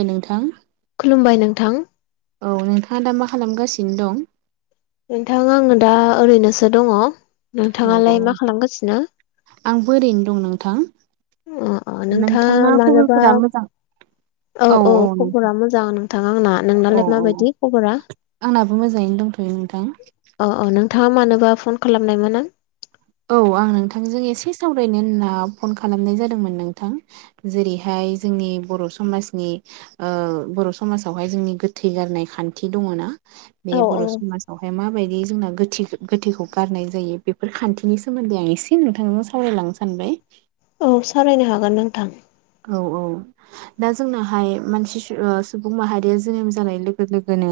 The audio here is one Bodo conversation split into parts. ओइ नोंथां। खुलुमबाय नोंथां। औ नोंथाङा दा मा खालामगासिनो दं? नोंथां आंङो दा ओरैनोसो दङ। औ औ नोंथाङालाय मा खालामगासिनो? आंबो ओरैनो दं नोंथां। ओ अ नोंथा नोंथांना मानोबा खबरफोरा मोजां? औ औ खफरा मोजां नोंथां आंना। औ नोंनालाय औ माबायदि खबरा? आंनाबो मोजाङैनो दंथ'यो नोंथां। अ अ नोंथाङा मानोबा फन खालामनायमोन ना? औ आं नोंथांजों एसे सावरायनो होनना फन खालामनाय जादोंमोन नोंथां। जेरैहाय जोंनि बर' समाजनि ओ बर' समाजावहाय जोंनि गोथै गारनाय खान्थि दङ ना बे औ बर' औ समाजावहाय माबायदि जोंना गोथि गोथैखौ गारनाय जायो बेफोर खान नि सोमोन्दै आं एसे नोंथांजों सावरायलांनो सानबाय। औ सारायनो हागोन नोंथां। औ औ। दा जोंनाहाय मानसि ओ सुबुं माहारिया जोनोम जानाय लोगो लोगोनो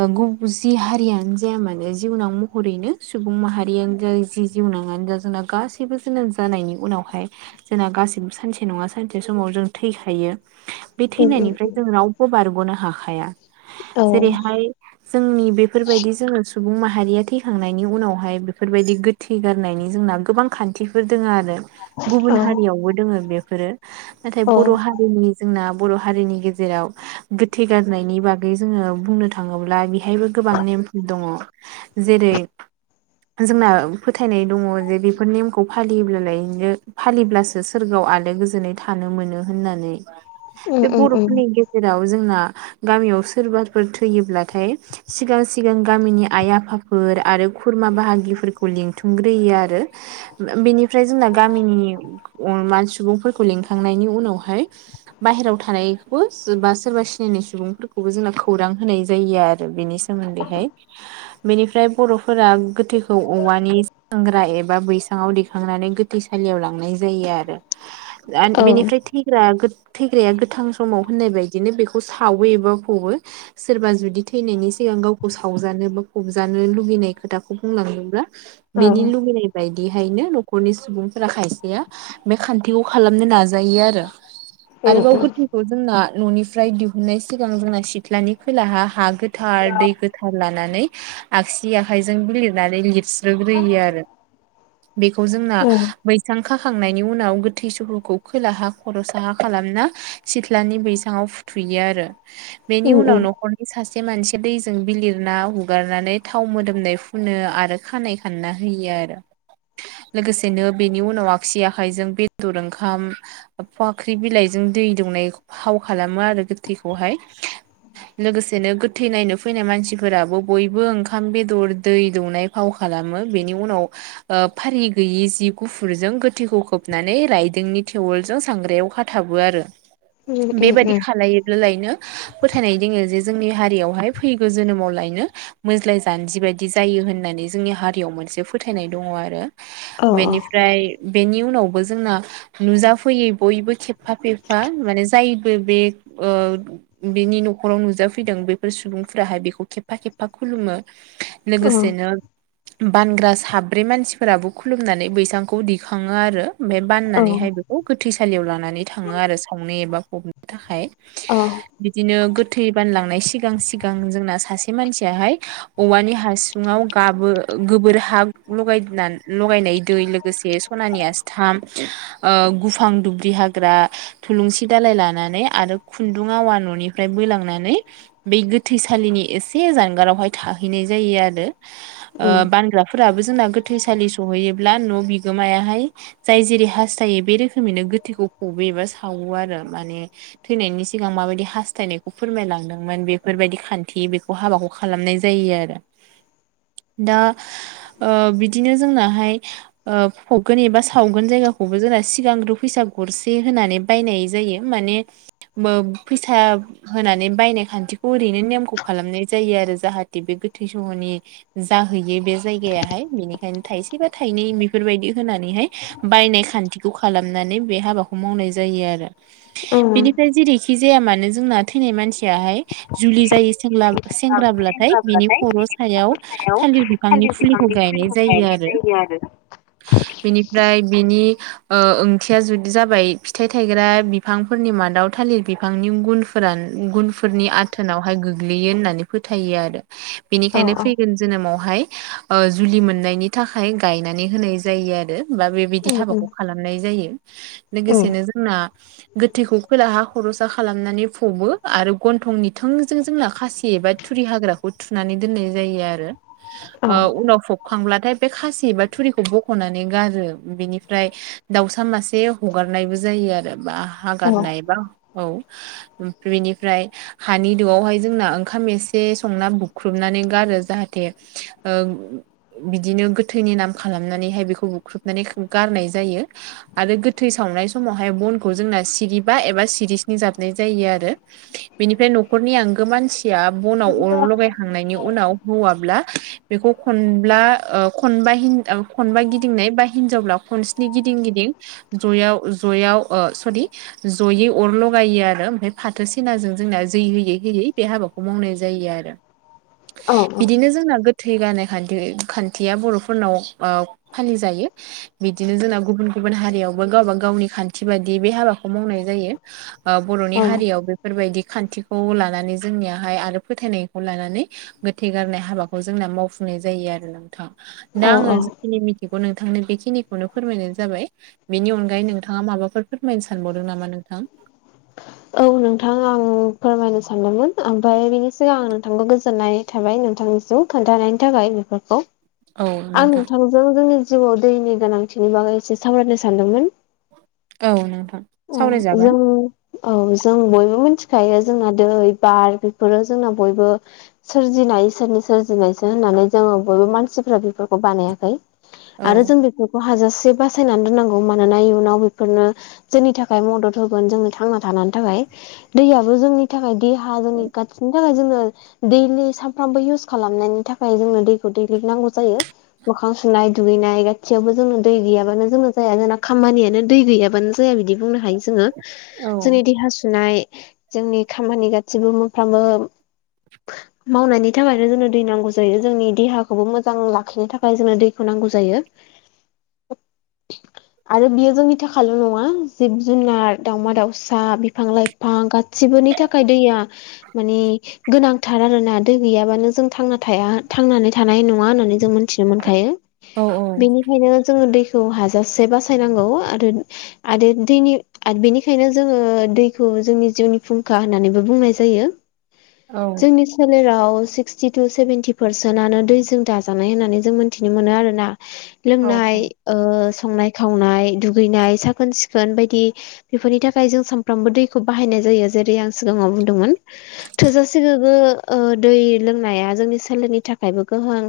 ओ गुबुन जि हारियानो जाया मानो जिउनाव महरैनो सुबुं माहारियानो जा जि जिउ नङानो दा जोंना गासैबो जोनोम जानायनि उनावहाय जोंना गासिबो सानसे नङा सानसे समाव जों थैखायो बे उम उम थैनायनिफ्राय उम जों रावबो बारग'नो हाखाया औ जेरै हाय जोंनि बेफोरबायदि जोङो सुबुं माहारिया थैखांनायनि उनावहाय बेफोरबायदि गो थै गारनायनि जोंना गोबां खान्थिफोर दोङ आरो औ गुबुन हारियावबो दोङो बेफोरो नाथाय औ बर' हारिनि जोंना बर' हारिनि गेजेराव गोथै गारनायनि बागै जोङो बुंनो थाङोब्ला बेहायबो गोबां नेमफोर दङ जेरै जोंना फोथायनाय दङ जे बेफोर नेमखौ फालियोब्लालायनो फालिब्लासो सोरगोआव आलो गोजोनै थानो मोनो होननानै उम बे उम उम बर'फोरनि जेराव जोंना गामियाव सोरबाफोर थैयोब्लाथाय सिगां सिगां गामिनि आइ आफाफोर आरो खुरमा बाहागिफोरखौ लिंथुमग्रोयो आरो बेनिफ्राय जोंना गामिनि सुबुंफोरखौ लिंखांनायनि उनावहाय बाहेरायाव थानायखौबो बा सोरबा सिनायनाय सुबुंफोरखौबो जोंना खौरां होनाय जायो आरो बेनि सोमोनदैहाय। बेनिफ्राय बर'फोरा गोथैखौ औवानि संग्रा एबा बैसाङाव दैखांनानै गोथ गोथैसालियाव लांनाय जायो आरो औ बेनिफ्राय थैग्रा थैग्राया गोथां समाव होननाय बायदिनो बेखौ सावो एबा फ'बो। सोरबा जुदि थैनायनि सिगां गावखौ सावजानो बा फबजानो लुगैनाय खोथाखौ बुंलांदोंब्ला उम बेनि लुबैनाय बायदिहायनो न'खरनि सुबुंफोरा खायसेया बे खान्थिखौ खालामनो नाजायो आरो उम आरोबाव उम गोथैखौ जोंना न'निफ्राय दिहुननाय सिगां जोंना सिथ्लानि खोलाहा हा गोथार दै गो थार लानानै आगसि आखाइजों बिलिरनानै लिर रोग्रोयो आरो बेखौ जोंना बैसां खाखांनायनि उनाव गो थैसफोरखौ खोलाहाा खरसा हा खालामना सिथ्लानि बैजां आव फु थुयो आरो बेनि उनाव नखर नि सासे मानसि दैजों बिलिरना हुगारनानै थाव मोदोमनाय फुनो आरो खानाय खानना होयो आरो लोगोसेनो बेनि उनाव आगसि आखाइजों बे दर ओंखाम फाख्रि बिलाइजों दै दौनाय फाव खालामो आरो गोथैखौहाय। लोगोसेनो गोथै नायनो फैनाय मानसिफोराबो बयबो ओंखाम बेदर दै दौनाय फाव खालामो बेनि उनाव ओ फारि गैयै जि गुफुरजों गोथैखौ खोब नानै रायदोंनि थेवोलजों सांग्रायाव खाथाबो आरो उम उम बेबायदि उम खालायोब्लालायनो फोथायनाय दोङो जे जोंनि हारियावहाय फैगौ जोनोमाव लायनो मोज्लाय जानजि बायदि जायो होननानै जोंनि हारियाव मोनसे फोथायनाय दङ आरो औ बेनिफ्राय बेनि उनावबो जोंना नुजाफैयै बयबो खेबफा फेबफा माने जायबो बे ओ बेनि न'खराव नुजाफैदों बैफोर सुबुंफोराहाय बेखौ खेबफा खेबफा खुलुमो। औ लोगोसेनो बानग्रा साब्रै मानसिफोराबो खुलुमनानै बैसांखौ दिखाङो आरो बे औ बाननानैहाय बेखौ गोथैसालियाव लानानै थाङो आरो सावनो एबा फबनो थाखाय। अ बिदिनो गोथै बानलांनाय सिगां सिगां जोंना सासे मानसियाहाय औवानि हासुङाव गाबो गोबोर हा लगाय लगायनाय दै लोगोसे सनानि आस्थाम गुफां दुबरि हाग्रा थुलुंसि दालाय लानानै आरो खुन्दुं आवा न'निफ्राय बोलांनानै बे गोथैसालिनि एसे जानगारावहाय थाहैनाय जायो आरो उम ओ बानग्राफोराबो जोंना गोथैसालि सहैयोब्ला न' बिगोमायाहाय जाय जेरै हास्थायो बे रोखोमैनो गोथैखौ फबो एबा सावो आरो माने थैनायनि सिगां माबायदि हास्थायनायखौ फोरमायलांदोंमोन बेफोरबायदि खान्थि बेखौ हाबाखौ खालामनाय जायो आरो दा ओ बिदिनो जोंनाहाय ओ फगोन एबा सावगोन जायगाखौबो जोंना सिगांग्रो फैसा गरसे होनानै बायनाय जायो माने मो फैसा होनानै बायनाय खान्थिखौ ओरैनो नेमखौ खालामनाय जायो आरो जाहाथे बे गोथै सहनि जाहैयो बे जायगायाहाय बेनिखायनो थाइसे बा थाइनै बेफोरबायदि होनानैहाय बायनाय खान्थिखौ खालामनानै बे हाबाखौ मावनाय जायो आरो उम बेनिफ्राय जेरै खि जाया मानो जोंना थैनाय मानसियाहाय जुलि जायै सेंलाब सेंग्राब्लाथाय बिनि खर' सायाव थालिर बिफांनि फुलिखौ गायनाय जायो आरो बिनिफ्राय बिनि ओ ओंथिया जुदि जाबाय फिथाइ थायग्रा बिफांफोरनि मादाव थालिर बिफांनि गुन फोरान गुनफोरनि आथोनावहाय गोग्लैयो होननानै फोथायो आरो औ बेनिखायनो औ फैगोन जोनोमावहाय ओ जुलि मोननायनि थाखाय गायनानै होनाय जायो आरो बा बेबायदि उम हाबाखौ खालामनाय जायो। उम लोगोसेनो जोंना गोथैखौ खोलाहा खर'स खालामनानै फबो आरो गन्थंनि थोंजों जोंना खासि एबा थुरि हाग्रा खौ थुनानै दोननाय जायो आरो ओ उम उनाव फबखांब्लाथाय बे खासि एबा थुरिखौ बख'नानै गार बिनिफ्राय दाउसा मासे हगारनायबो जायो आरो बा हागारनाय बा औ बेनिफ्राय हानि दोआवहाय जोंना ओंखाम एसे संना बुख्रुबनानै गारो। जाहाथे ओ बिदिनो गोथैनि नाम खालामनानैहाय बेखौ बुख्रुब नानै गारनाय जायो। आरो गोथै सावनाय समावहाय बनखौ जोंना सिरिबा एबा सिरिस्नि जाबनाय जायो आरो बेनिफ्राय न'खरनि आंगो मानसिया बनाव अर लगायखांनायनि उनाव हौवाब्ला बेखौ खनब्ला ओ खनबा हिन ओ खनबा गिदिंनाय बा हिनजावब्ला खनस्नि गिदिं गिदिं जयाव जयाव ओ सरि जयै अर लगायो आरो ओमफाय फाथो सेनाजों जोंना जै होयै होयै बे हाबाखौ मावनाय जायो आरो औ [inaudible] बिदिनो जोंना गोथै गारनाय खान्थि खान्थिया बर'फोरनाव ओ फालिजायो। बिदिनो जोंना गुबुन गुबुन हारियावबो गावबा गावनि खान्थि बायदि बे हाबाखौ मावनाय जायो। ओ बर'नि औ हारियाव बे बेफोरबायदि खान्थिखौ लानानै जोंनियाहाय आरो फोथायनायखौ लानानै गोथै गारनाय हाबाखौ जोंना मावफुंनाय जायो आरो नोंथां। दा औ आङो औ जिखिनि मिथिगौ नों नोंथांनो बेखिनिखौनो फोरमायनाय जाबाय। बेनि अनगायै नोंथाङा माबाफोर फोरमायनो सानबावदों नामा नोंथां? औ नोंथां आं फोरमायनो सानदोंमोन। ओमफाय बेनि सिगां आं नोंथांखौ गोजोननाय थाबाय नोंथांनिसिम खोन्थानायनि थाखाय बेफोरखौ। औ आं नोंथां नोंथांजों जोंनि जिउआव दैनि गोनांथिनि बागै एसे सावरायनो सानदोंमोन। औ नोंथां उम सावरायजागोन जों औ जों बयबो मिनथिखायो जोंना दै बार बेफोरो जोंना बयबो सोरजिनाय इसोरनि सोरजिनायसो होननानै जोङो बयबो मानसिफ्रा बेफोरखौ बानायाखै। आरो औ जों बेफोरखौ हाजासे बासायनानै दोननांगौ मानोना इयुनाव बेफोरनो सोरनि थाखाय मदद होगोन जोंनो थांना थाना थाखाय दैयाबो जोंनि थाखाय देहा जोंनि गासिनि थाखाय जोंनो दैलि सानफ्रामबो इउस खालामनायनि थाखाय जोंनो दैखौ दैलिक नांगौ जायो। मोखां सुनाय दुगैनाय गासियावबो जोंङो दै गैयाबानो जोंङो जाया जोंना खामानियानो दै गैयाबानो जाया बिदि बुंनो हायो। जोङो औ। जोंनि देहा सुनाय जोंनि खामानि गासिबो मोनफ्रामबो मावनायनि थाखायनो जोंनो दै नांगौ जायो। जोंनि देहाखौबो मोजां लाखिनो थाखाय जोंनो दैखौ नांगौ जायो। आरो बेयो जोंनि थाखायल' नङा। जिब जुनार दाउमा दाउस सा बिफां लाइफां गाससिबोनि थाखाय दैया मानि गोनां थार आरो ना। दै गैयाबानो जों थांना थाया थांनानै थानाय न नङा होननानै जों मोनथिनो मोनखायो। औ बेनिखायनो जोङो दै हाजासे बासायनांगौ आरो आरो दैनि बेनिखायनो जोङो दैखौ जोंनि जिउनि फुंखा होननानैबो बुंनाय जायो जोंनि सोलेराव सिक्सटि टु सेभेेनटि पारसेन्टआनो दैजों दाजानाय होन्नानै जों मोन्थिनो मोनो आरो ना - [inaudible] औ लोंनाय ओ संनाय खावनाय दुगैनाय साखोन सिखोन बायदि बेफोरनि थाखाय फ्राय जों सामफ्रामबो दैखौ बाहायनाय जायो जेरै आं सिगाङाव बुंदोंमोन। थोजासे गोग्गो ओ दै लोंनाया जोंनि सोलेरनि थाखायबो गोहोम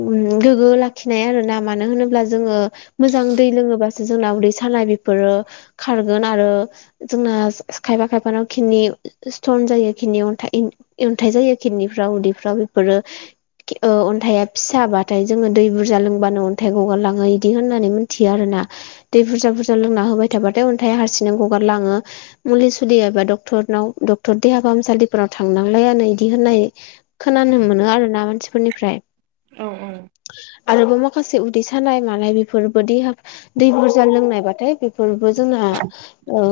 गोग्गो लाखिनाय आरो ना मानो होनोब्ला जोंङो मोजां दै लोंङोबासो जोंना उदै सानाय बेफोरो खारगोन आरो जोंना खायफा खायफानाव खिनि स्थन जायो खिदनि अन्थाइ अन्थाइ जायो खिदनिफ्राव उदैफ्राव बेफोरो ओ अन्थाइया फिसाबाथाय जोङो दै बुरजा लोंबानो अन्थाइ गगारलाङो बिदि होननानै थियो आरो ना दै बुरजा बुरजा लोंना होबाय थाबाथाय अन्थाइा ग गार लांओ मुवा सुलि बा डक्टरनाव डक्टर देहाफाहामसाालिफोराव थांनांलायानो बिदि होननाय खोनानो मोनो आरो ना मानसिफोरनिफ्राय औ आरोबाव मा माखासे उदै सानाय मानाय बेफोर बाददि दै बुरजा लोंनायबाथाय बेफोरबो जोंहा ओ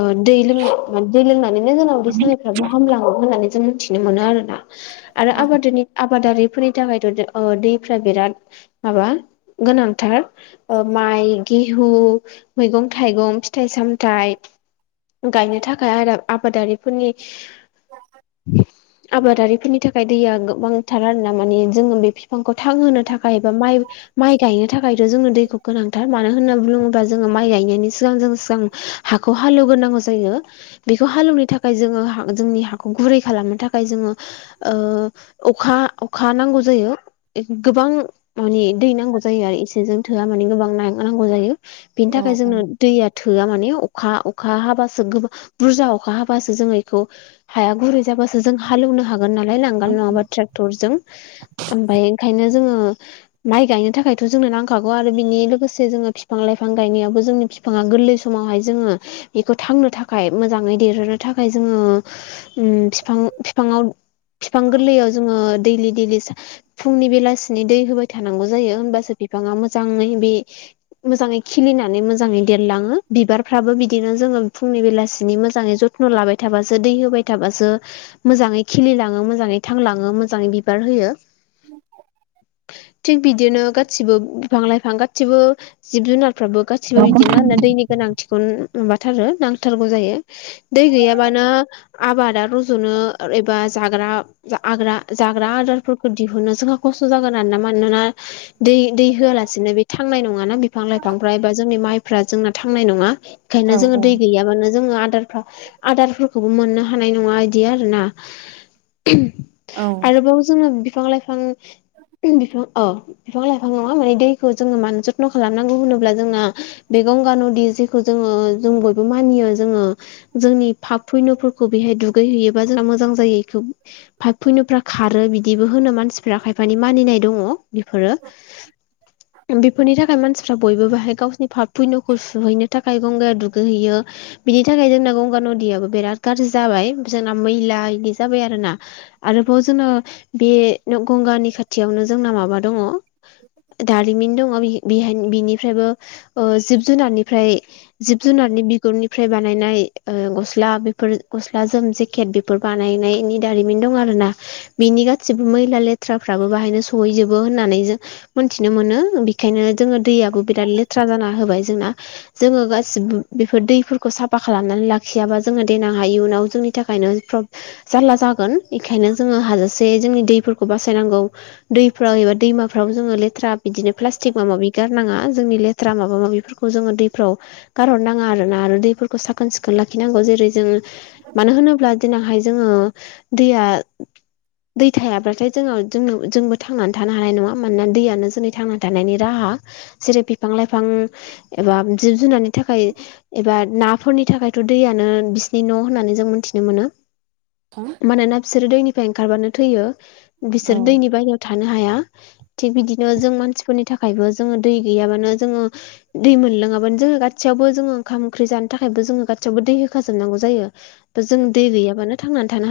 ओ दै लोंनाय माने दै लोमनानैनो जोंनाव उदै सानायफ्राबो हामलाांगौ होननानै जों मिथि मोनो आरोना आरो औ आबादनि आबादारिफोरनि थाखायथ' ओ दैफ्रा बिराद माबा गोनांथार माइ गेहु मैगं थाइगं फिथाइ सामथायाइ गायनो थाखाय आरो आबादारिफोरनि [unintelligible] आबादारिफोरनि थाखाय दैया गोबांथार आरो ना माने जोङो बे बिफांखौ थांहोनो थाखाय बा माइ माइ गायनो थाखायथ' जोङो दैखौ गोनांथार मानो होनना बुङोबा जोङो माइ गायनायनि सिगां जों सिगां हाखौ हालेवग्रोनांगौ जायो। बेखौ हालेवनो थाखाय जोङो जोंनि हाखौ गुरै खालामनो थाखाय जोंङो ओ अखा अखा नांगौ जायो। गोबां माने दै नांगौ जायो आरो इसेजों थोआ माने गोबां नांगौ जायो बिनि थाखाय जोंनो दैया थोआ माने अखा अखा हाबासो गोबां बुरजा अखा हाबासो जोंङो बेखौ हाया गुरै जाबासो जों हालेवनो हागोन नालाय लांगाल नंङाबा ट्रेक्टरजों ओमफाय ओंखायनो जोंङो माइ गायनो थाखायथ' जोंनो नांखागौ आरो बिनि लोगोसे जोङो बिफां लाइफां बिफां गायनायाबो जोंनि बिफाङा गोरलै समावहाय जोंङो बेखौ थांनो थाखाय मोजाङै देरहोनो थाखाय जोंङो। उम बिफां बिफांव बिफां गोरलैयाव जोङो दैलि दैलि फुंनि बेलासिनि दै होबाय थानांगौ जायो हबासो बिफांङा मोजाङै बे मोजाङै खिलिनानै मोजाङै देरलाङो बिबारफ्राबो बिदिनो जोंङो फुंनि बेलासिनि मोजाङै जथन' लाबाय थाबासो दै होबाय थाबासो मोजाङै खिलिलाङो मोजाङै थांलाङो मोजाङै बिबार होयो। थिग बिदिनो गासिबो बिफां लाइफां गासिबो जिब जुनारफ्राबो गा सिबो बिदिनो दैनि गोनांथिखौ माबाथारो नांथारगौ जायो। दै गैयाबानो आबादा रज'नो एबा जाग्रा आग्रा जाग्रा आदारफोरखौ दिहुनो जोंहा खस्थ' जागोन आरोना मानोना दै दै होआलासिनो बे थांनाय नंङाना बिफां लाइफां बिफांफ्रा एबा जोंनि माइफ्रा जोंना थांनाय नङा औ बेखायनो जोङो दै औ गैयाबानो जोंङो आदार आदारफोरखौबो मोननो हानाय नङा इदि आरोना [unintelligible] औ आरोबाव जोंङो बिफां लाइफां [unintelligible] बिफां औ बिफां लाइफां नङा माने दैखौ जोङो मानो जथ्न' खालामनांगौ होन अब्ला जोंना बे गंगा नदि जेखौ जोंङो जों बयबो मानियो जोंङो जोंनि पाब फैनो'फोरखौ बेहाय दुगै हैैयोबा जोंना मोजां जायो बेखौ फाइफ फुनोफ्रा खारो बिदिबो होनो मानसिफ्रा खायफानि मानिनाय दङ बेफोरो बेफोरनि थाखाय मानसिफ्रा बयबो बाहाय गावसिनि फा फुन'खौ सुहैनो थाखाय गंगाया दुगैहैयो। बिनि थाखाय जोंना गंगा नदियो बिराद गाज्रि जाबाय। जोंना मैला इदि जाबाय आरो ना आरोबाव जोंनो बे गंगानि खाथियावनो जोंना माबा दङ। दारिमिन दङ बिहान बिनिफ्रायबो जिब जुनारनिफ्राय जिब जुनारनि बिगुरनिफ्राय बानायनाय ओ गस्ला बेफोर गस्ला जोम जे प्केट बेफोर बानायनायनि दारिमिन दं आर ना। बिनि गासैबो मैला लेथ्राफ्राबो बाहायनो सहैजोबो होननानै जों मोनथिनो मोनो। बेखायनो जोंङो दैयाबो बिराद लेथ्रा जाना होबाय जोंना। जोंङो गासिबो बेफोर दैफोरखौ साफा खालामनानै लाखियाबा जोंङो देनां हायो इ उनाव जोंनि नि थाखायनो प्र जारला जागोन। बेखायनो जोंङो हाजासे जोंनि दैफोरखौ बासायनांगौ। दैफ्राव एबा दैमाफ्राव जोंङो लेथ्रा बिदिनो प्लास्टिक मा माबि गारनाङा। जोंनि लेथ्रा माबा माबिफोरखौ जोंङो दैफ्राव गारहरनाङा आरोना आरो दैफोरखौ साखोन सिखोन लाखिनांगौ जेरै जोंङो मानो होनोब्ला दिनावहाय जोंङो दैया दै थायाब्लाथाय जोंङो जोंनो जोंबो थांनानै थानो हानाय नङा मानोना दैयानो जोंनि थांना थानायनि राहा जेरै बिफां लाइफां एबा जिब जुनारनि थाखाय एबा नाफोरनि थाखायथ' दैयानो बिसिनि न' होननानै जों मोनथिनो मोनो। [unintelligible] मानोना बिसोरो दैनिफ्राय ओंखारबानो थैयो। बिसोर औ दैनि बाहेरायाव थानो हाया। थिग बिदिनो जों मानसिफोरनि थाखायबो जोंङो दै गैयाबानो जोंङो दै मोनलोंङाबानो जोंङो गासैयावबो ओंखाम ओंख्रि थाखायबो जोंङो गयावबो दै होखा जोबनांगौ जायो। बा जों दै गैयाबानो थांनानै थानो हा